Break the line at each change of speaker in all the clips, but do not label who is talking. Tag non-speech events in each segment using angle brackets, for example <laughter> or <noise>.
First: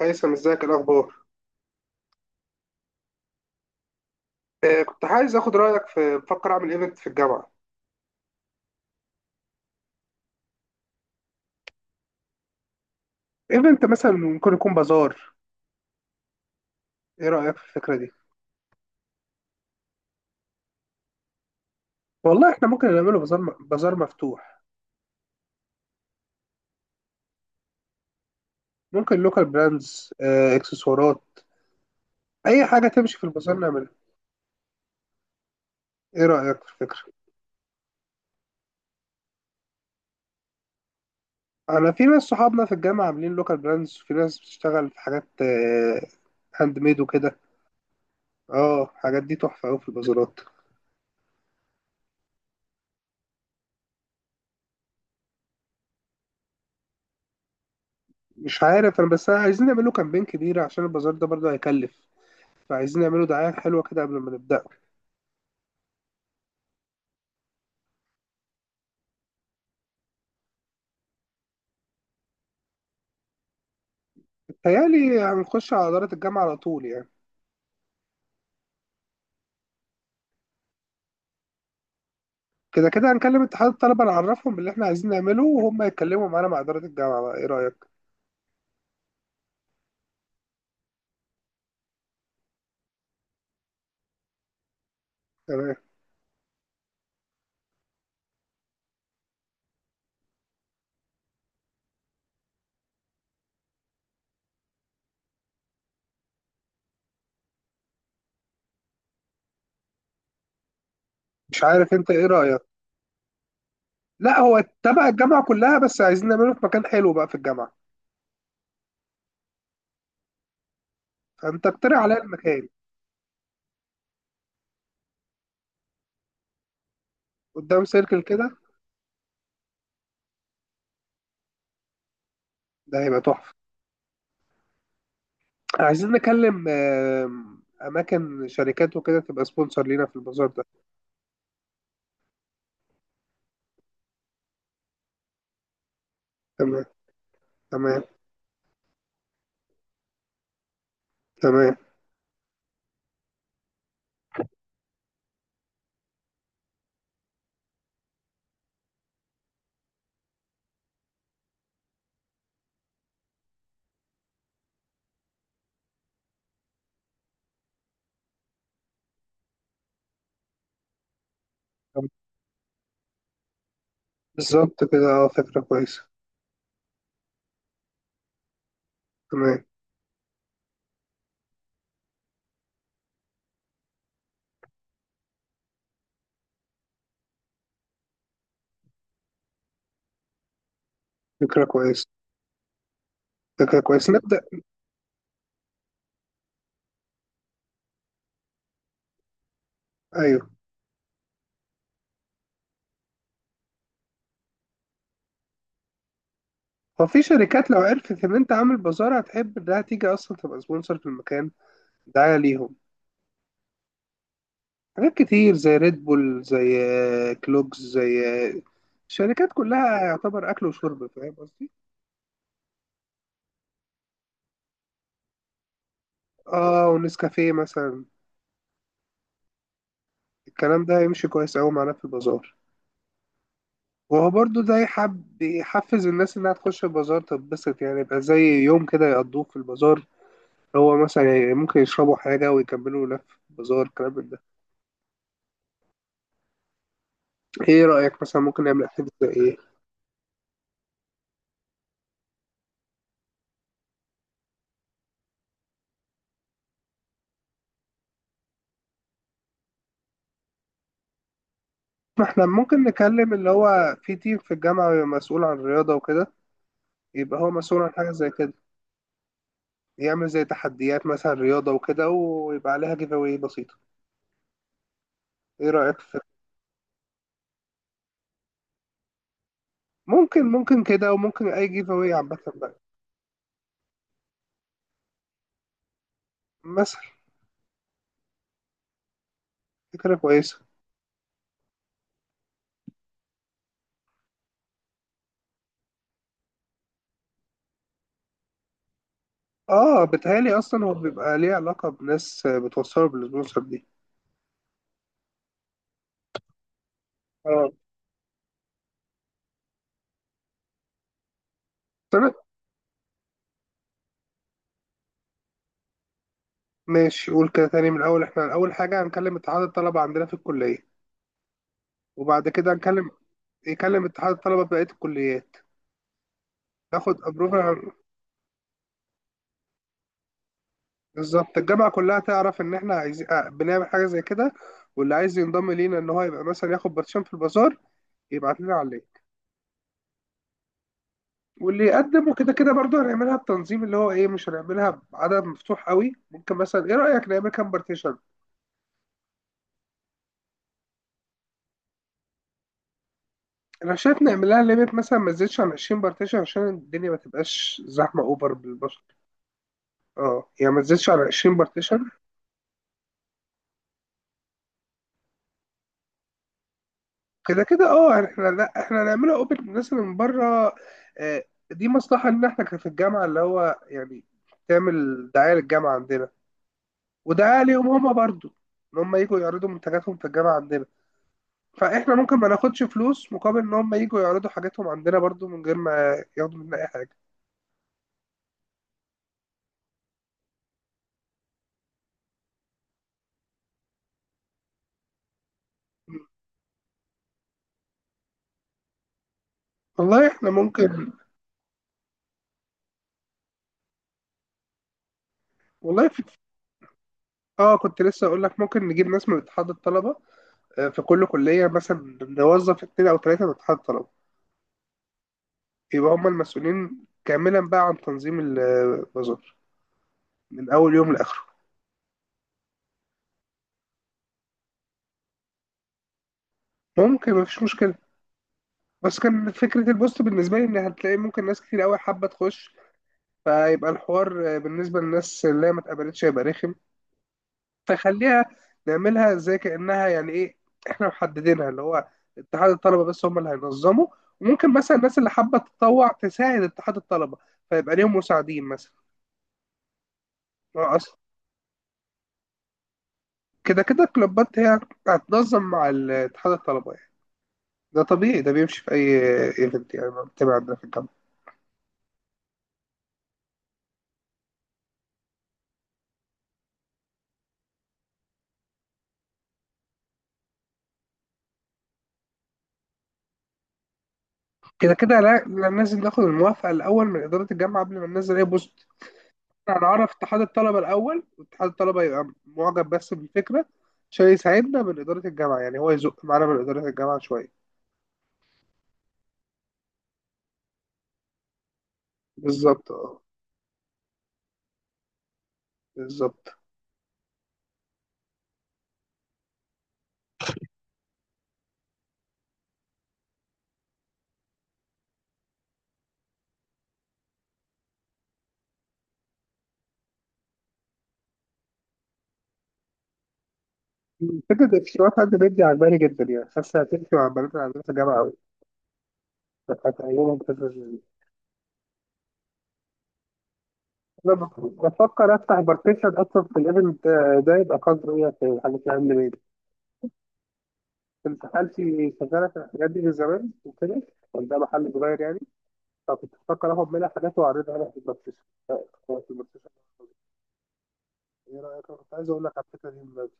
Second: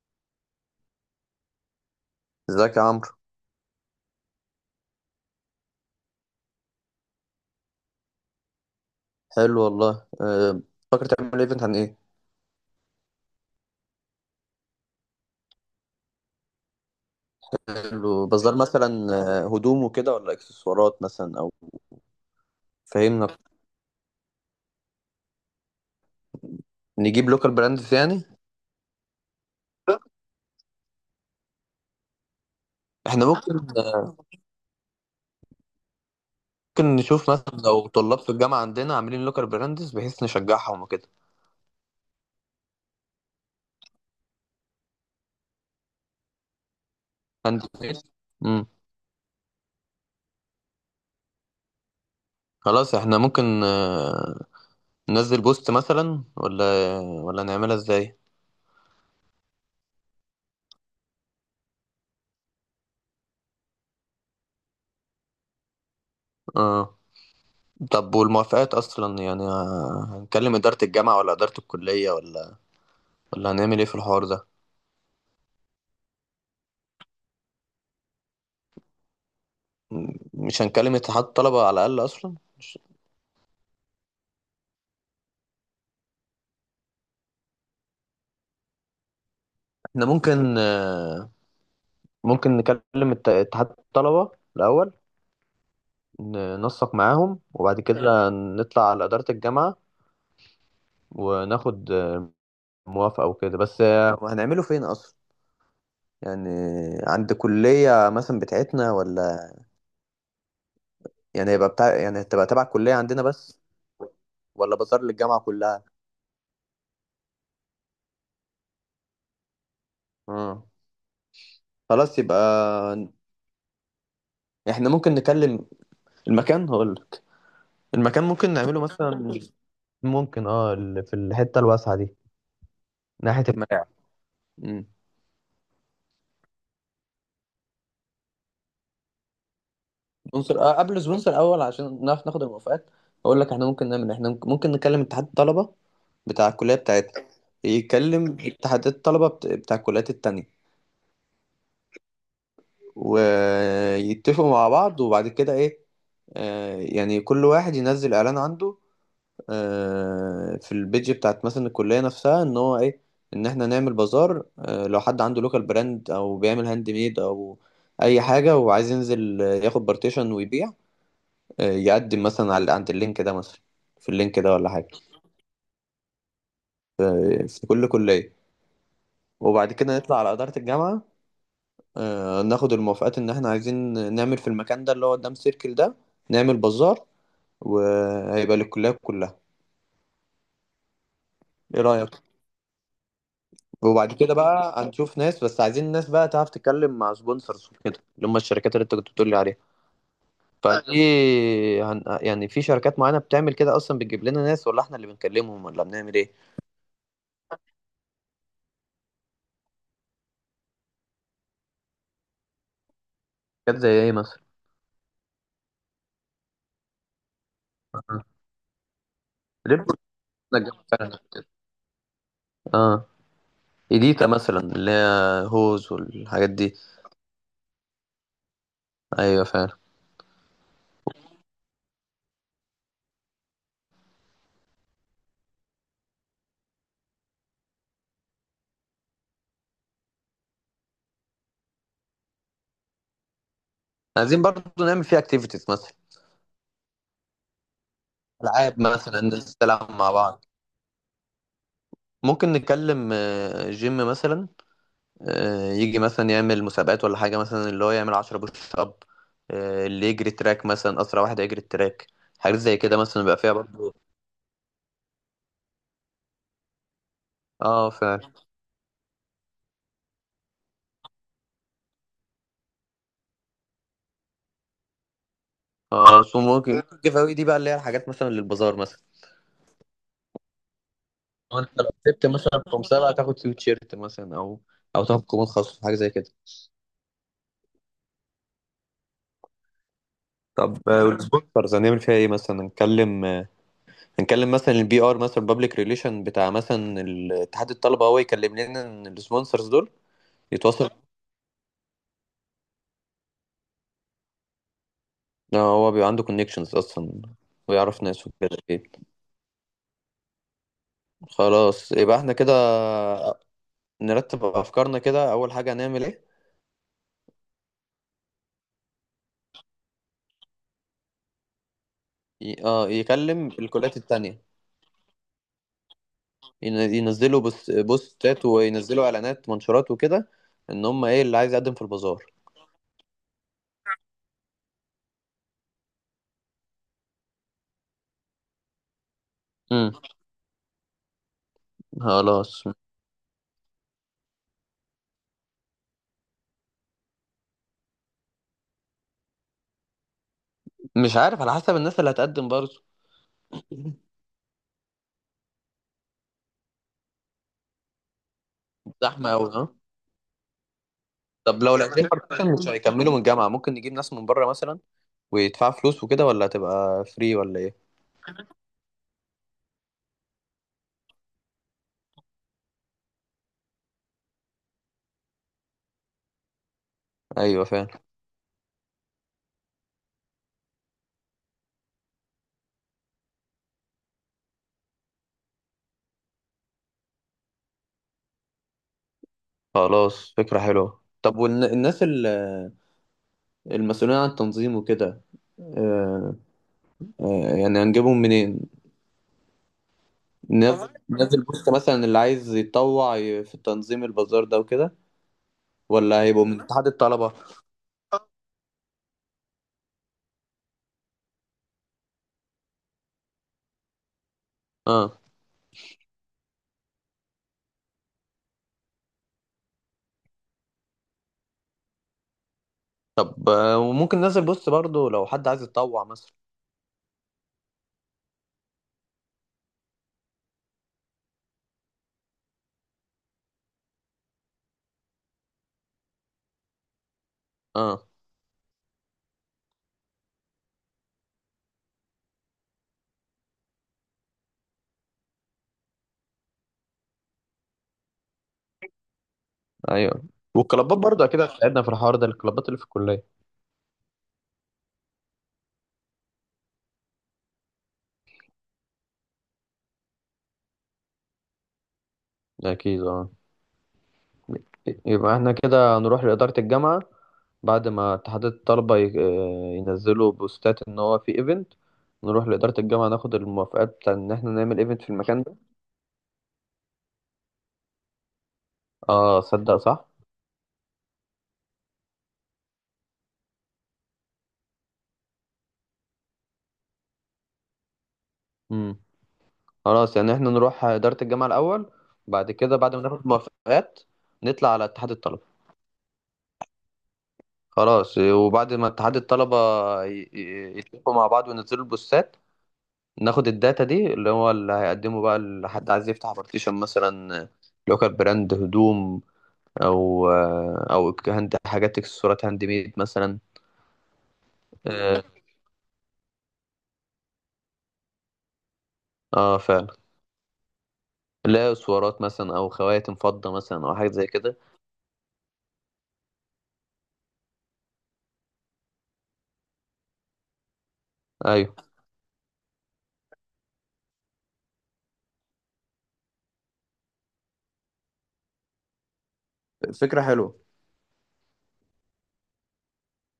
هيثم، ازيك؟ إيه الاخبار؟
ازيك يا عمرو.
آه، كنت عايز اخد رايك في، بفكر اعمل ايفنت في الجامعه.
حلو والله. فاكر تعمل ايفنت عن ايه؟
ايفنت مثلا ممكن يكون بازار. ايه رايك في الفكره دي؟
حلو بس ده مثلا هدوم وكده ولا اكسسوارات مثلا او
والله احنا ممكن نعمله
فهمنا.
بازار بازار مفتوح.
نجيب لوكال براندز يعني.
ممكن لوكال براندز، آه اكسسوارات، اي حاجه تمشي في
احنا
البازار
ممكن
نعملها.
أه،
ايه رايك في
ممكن
الفكره؟
نشوف مثلا لو طلاب في الجامعه عندنا عاملين لوكال براندز بحيث نشجعهم وكده.
انا في ناس صحابنا في الجامعه عاملين لوكال براندز، وفي ناس بتشتغل في حاجات، هاند ميد وكده.
عندي. امم
اه الحاجات دي تحفه قوي في البازارات.
خلاص احنا ممكن ننزل بوست مثلا ولا نعملها ازاي.
مش عارف، انا بس عايزين نعمله كامبين كبير عشان البازار ده برضه هيكلف، فعايزين نعمله دعاية حلوة كده قبل ما نبدأ.
اه، طب والموافقات اصلا يعني هنكلم اداره الجامعه ولا اداره الكليه ولا هنعمل ايه في الحوار ده؟
بتهيألي هنخش على إدارة الجامعة على طول يعني.
مش هنكلم اتحاد الطلبة على الأقل أصلا مش...
كده كده هنكلم اتحاد الطلبة، نعرفهم باللي احنا عايزين نعمله، وهم يتكلموا معانا مع إدارة الجامعة بقى. ايه رأيك؟
احنا ممكن ممكن نكلم اتحاد الطلبة الأول.
تمام.
ننسق معاهم وبعد كده نطلع على إدارة الجامعة وناخد موافقة وكده. بس هنعمله فين أصلا؟ يعني عند كلية مثلا بتاعتنا، ولا يعني
مش
هيبقى
عارف،
بتاع،
انت
يعني
ايه
هتبقى
رأيك؟
تبع كلية عندنا بس،
لا هو
ولا بازار
تبع
للجامعة
الجامعة كلها،
كلها؟
بس عايزين نعمله في مكان حلو بقى في الجامعة.
اه.
فانت اقترح
خلاص
عليا
يبقى
المكان.
احنا ممكن نكلم. المكان هقولك.
قدام سيركل
المكان ممكن
كده
نعمله مثلا ممكن اه في الحته الواسعه دي
ده هيبقى
ناحيه
تحفة.
الملاعب. امم
عايزين نكلم أماكن شركات وكده تبقى سبونسر لينا في البازار
سبونسر،
ده.
آه قبل سبونسر اول عشان نعرف ناخد الموافقات. اقول لك احنا ممكن نعمل إيه. احنا ممكن نكلم اتحاد الطلبه بتاع الكليه
تمام.
بتاعتنا.
تمام.
يكلم اتحادات الطلبه بتاع الكليات التانية
تمام.
ويتفقوا مع بعض وبعد كده ايه. آه، يعني كل واحد ينزل اعلان عنده، في البيج بتاعت مثلا الكلية نفسها، ان هو ايه، ان احنا نعمل بازار. لو حد عنده لوكال براند او بيعمل هاند ميد او اي حاجة وعايز ينزل ياخد بارتيشن ويبيع. يقدم مثلا على عند اللينك ده مثلا، في اللينك ده ولا
بالظبط
حاجة.
كده. اه فكرة كويسة.
في كل كلية.
تمام.
وبعد كده نطلع على إدارة الجامعة، ناخد الموافقات ان احنا عايزين نعمل في المكان ده اللي هو قدام سيركل ده نعمل بازار وهيبقى للكلية كلها.
فكرة
ايه
كويسة.
رأيك؟
فكرة كويسة،
وبعد كده
نبدأ.
بقى هنشوف ناس، بس عايزين ناس بقى تعرف تتكلم مع سبونسرز وكده، اللي هم الشركات اللي انت كنت بتقول لي عليها.
أيوه.
فدي يعني في شركات معينة بتعمل كده اصلا بتجيب لنا ناس، ولا احنا اللي بنكلمهم، ولا بنعمل ايه؟
هو في شركات لو عرفت إن أنت عامل بازار هتحب إنها تيجي أصلا تبقى سبونسر في المكان، دعاية ليهم.
شركات زي ايه مثلا؟
حاجات كتير زي ريد بول، زي، كلوكس،
آه.
زي، آه، الشركات
ليه،
كلها يعتبر أكل
بتنجح
وشرب.
فعلا
فاهم
كده؟
قصدي؟
اه، ايديتا مثلا اللي هي هوز والحاجات دي.
آه ونسكافيه مثلا.
ايوه فعلا.
الكلام ده هيمشي كويس أوي معانا في البازار. وهو برضو ده يحب يحفز الناس إنها تخش البازار تتبسط، يعني يبقى زي يوم كده يقضوه في البازار. هو مثلا يعني ممكن يشربوا حاجة ويكملوا لف بازار، الكلام من ده.
عايزين برضو نعمل فيها اكتيفيتيز مثلا.
ايه رأيك مثلا ممكن
العاب
نعمل اكتيفيتي زي
مثلا،
ايه؟
نلعب مع بعض. ممكن نكلم جيم مثلا، يجي مثلا يعمل مسابقات ولا حاجة مثلا اللي هو يعمل عشرة بوش أب. اللي يجري تراك مثلا، أسرع واحد هيجري التراك.
ما احنا
حاجات زي
ممكن
كده مثلا
نكلم
بيبقى
اللي
فيها برضه.
هو في تيم في الجامعة بيبقى مسؤول عن الرياضة وكده. يبقى هو مسؤول
اه
عن حاجة زي
فعلا.
كده، يعمل زي تحديات مثلا رياضة وكده، ويبقى عليها جيف اواي بسيطة. ايه رأيك في؟
اه، سو ممكن الجيف أوي دي بقى اللي هي الحاجات مثلا للبازار مثلا.
ممكن، ممكن كده، وممكن
هو
اي
انت لو
جيف اواي
كسبت
عامة
مثلا في
بقى.
مسابقة تاخد تي شيرت مثلا او او تاخد كومنت خاص، حاجة زي كده.
مثلا. فكرة كويسة.
طب والسبونسرز هنعمل فيها ايه مثلا؟ هنتكلم هنتكلم مثلا البي ار مثلا بابليك ريليشن بتاع مثلا اتحاد الطلبة، هو يكلم لنا السبونسرز دول.
اه بتهيألي اصلا
يتواصل.
هو بيبقى ليه علاقة بناس بتوصله بالسبونسر دي.
لا، هو بيبقى عنده كونكشنز اصلا
اه.
ويعرف ناس وكده اكيد. خلاص يبقى احنا
بس
كده نرتب افكارنا. كده اول حاجه هنعمل ايه.
ماشي، قول كده تاني من الأول. إحنا أول حاجة هنكلم اتحاد الطلبة عندنا في الكلية، وبعد
ي-
كده
اه
هنكلم،
يكلم الكليات
يكلم اتحاد
التانية.
الطلبة في بقية الكليات. ناخد
ينزلوا
أبروفال
بوست بوستات وينزلوا اعلانات منشورات وكده، ان هم ايه اللي عايز
بالظبط،
يقدم في
الجامعة كلها
البازار.
تعرف إن إحنا عايزين، بنعمل حاجة زي كده. واللي عايز ينضم لينا إن هو يبقى مثلا ياخد باتشان في البازار، يبعت لنا عليه.
امم
واللي يقدم وكده
خلاص.
كده برضه هنعملها بتنظيم. اللي هو إيه، مش هنعملها بعدد مفتوح قوي. ممكن مثلا، إيه رأيك نعمل كام بارتيشن؟
مش عارف، على حسب الناس اللي هتقدم برضه.
أنا شايف نعملها ليميت مثلا، ما تزيدش عن 20 بارتيشن عشان الدنيا ما تبقاش زحمة أوفر بالبشر.
زحمه قوي ها.
اه يعني ما تزيدش على 20
طب لو لقيتين
بارتيشن.
بارتيشن <laughs> مش هيكملوا من الجامعه ممكن نجيب ناس من بره مثلا ويدفعوا فلوس وكده، ولا هتبقى فري ولا
كده كده
ايه؟
اه، يعني احنا، لا احنا هنعملها اوبن للناس اللي من بره. آه، دي مصلحه، ان احنا كان في الجامعه اللي هو يعني تعمل دعايه للجامعه عندنا، ودعايه
ايوه
ليهم
فاهم.
هما برضو، ان هم يجوا يعرضوا منتجاتهم في الجامعه عندنا. فاحنا ممكن ما ناخدش فلوس مقابل ان هم يجوا يعرضوا حاجاتهم عندنا، برضو من غير ما ياخدوا مننا اي حاجه.
خلاص فكرة حلوة. طب والناس المسؤولين عن التنظيم وكده، آه، يعني هنجيبهم منين؟
والله احنا
ناس
ممكن.
ناس البوست مثلا اللي عايز يتطوع في تنظيم البازار ده وكده،
والله في.
ولا هيبقوا من اتحاد الطلبة؟
اه كنت لسه اقول لك، ممكن نجيب ناس من اتحاد الطلبه. في كل كليه مثلا نوظف 2 او 3 من اتحاد الطلبه،
اه،
يبقى هم المسؤولين كاملا بقى عن تنظيم البازار، من اول يوم لاخره.
طب وممكن ناس البوست برضو لو حد عايز يتطوع مثلا.
ممكن، مفيش مشكله. بس كان فكره البوست بالنسبه لي ان هتلاقي ممكن ناس كتير قوي حابه تخش، فيبقى الحوار بالنسبه للناس اللي ما اتقبلتش هيبقى رخم.
اه
فخليها، نعملها زي كانها، يعني ايه، احنا محددينها اللي هو اتحاد الطلبه بس هم اللي هينظموا. وممكن مثلا الناس اللي حابه تتطوع تساعد اتحاد الطلبه، فيبقى ليهم مساعدين مثلا.
ايوه.
هو
والكلابات
اصلا
برضو اكيد هتساعدنا في الحوار ده، الكلابات اللي في الكلية.
كده كده الكلوبات هي هتنظم مع اتحاد الطلبه يعني. ده طبيعي، ده بيمشي في أي ايفنت يعني بتابع عندنا في الجامعة.
اكيد اه. يبقى احنا كده هنروح لإدارة الجامعة بعد ما اتحاد الطلبة ينزلوا بوستات إن هو في إيفنت. نروح لإدارة الجامعة ناخد الموافقات بتاع إن إحنا نعمل
كده
إيفنت في
كده
المكان
لا،
ده.
لا لازم ناخد الموافقة الأول من إدارة الجامعة قبل ما ننزل أي بوست.
آه صدق صح.
هنعرف اتحاد الطلبة الأول، واتحاد الطلبة يبقى معجب بس بالفكرة عشان يساعدنا من إدارة الجامعة، يعني هو يزق معانا من إدارة الجامعة شوية.
مم. خلاص يعني إحنا نروح إدارة الجامعة الأول، بعد كده
بالظبط
بعد ما
اه.
ناخد موافقات نطلع على اتحاد الطلبة.
بالظبط.
خلاص وبعد ما اتحاد الطلبة يتفقوا مع بعض وينزلوا البوستات ناخد الداتا دي اللي هو اللي هيقدمه بقى لحد عايز يفتح بارتيشن مثلا. لوكال براند هدوم او او هند حاجات اكسسوارات هاند ميد مثلا.
فكرة التسويقات
اه
عند بنتي عجباني جدا، يعني حاسة هتمشي مع البنات اللي عندنا في الجامعة أوي.
فعلا.
هتعجبهم الفكرة دي.
لا، اسوارات مثلا او خواتم فضة مثلا او حاجات زي
أنا
كده.
بفكر أفتح بارتيشن أصلا في الإيفنت ده، يبقى قدر إيه في الحاجات اللي عندي. انت
ايوه
خالتي شغاله في الحاجات دي من زمان وكده، كان ده محل صغير يعني. فكنت بفكر اخد منها حاجات واعرضها عليها في الماركت، في الماركت.
فكرة حلوة.
ايه رايك؟ انا كنت عايز اقول لك على الفكره دي من بدري.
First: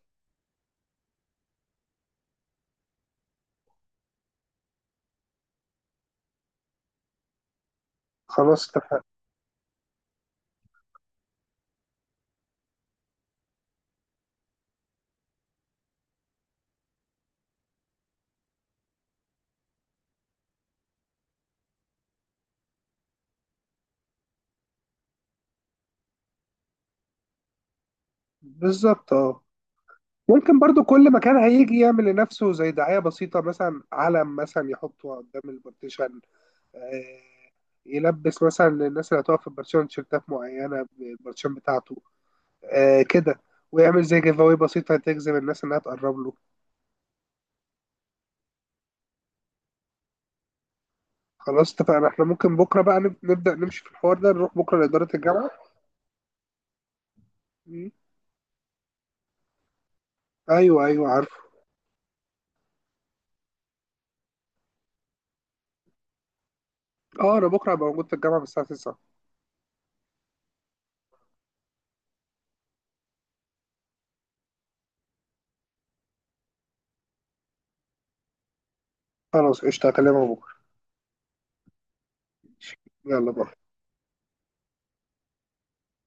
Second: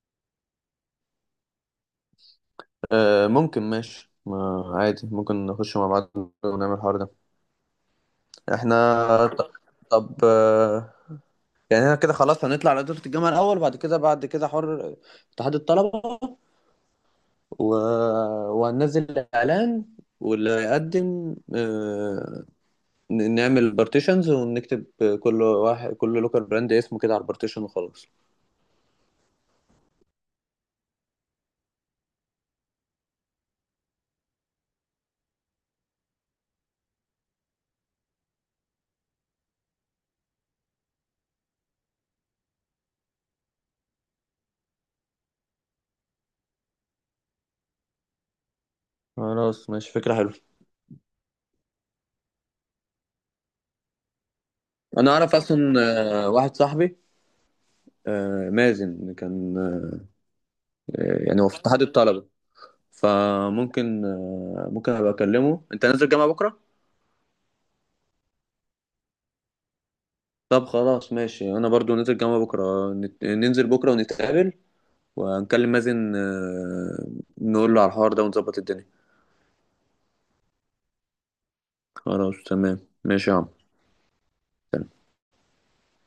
آه ممكن ماشي ما عادي، ممكن نخش مع بعض ونعمل الحوار ده.
خلاص
احنا
اتفقنا.
ط- طب آه، يعني احنا كده خلاص هنطلع على دورة الجامعة الاول. بعد كده حر اتحاد الطلبة و... وهننزل اعلان، واللي يقدم نعمل بارتيشنز ونكتب كل واحد كل لوكال براند اسمه كده على البارتيشن وخلاص.
بالظبط اه. ممكن برضو كل مكان هيجي يعمل لنفسه زي دعايه بسيطه، مثلا علم مثلا يحطه قدام البارتيشن، آه، يلبس مثلا للناس اللي هتقف في البارتيشن تيشيرتات معينه بالبارتيشن بتاعته، كده. ويعمل زي جيف اواي بسيطه تجذب الناس انها تقرب له.
خلاص ماشي فكرة حلوة.
خلاص اتفقنا. احنا ممكن بكره بقى نبدا نمشي في الحوار ده، نروح بكره لاداره
انا اعرف
الجامعه.
اصلا واحد صاحبي
مم.
مازن كان
ايوه ايوه عارفه.
يعني هو في اتحاد الطلبة. فممكن ممكن ابقى اكلمه. انت نازل جامعة بكرة؟
اه انا بكره هبقى موجود في الجامعه من الساعه 9.
طب خلاص ماشي، انا برضو نازل جامعة بكرة. ننزل بكرة ونتقابل ونكلم مازن، نقول له على الحوار ده ونظبط الدنيا.
خلاص قشطه، هكلمك بكره.
خلاص تمام.
يلا
ماشي يا عم.
باي.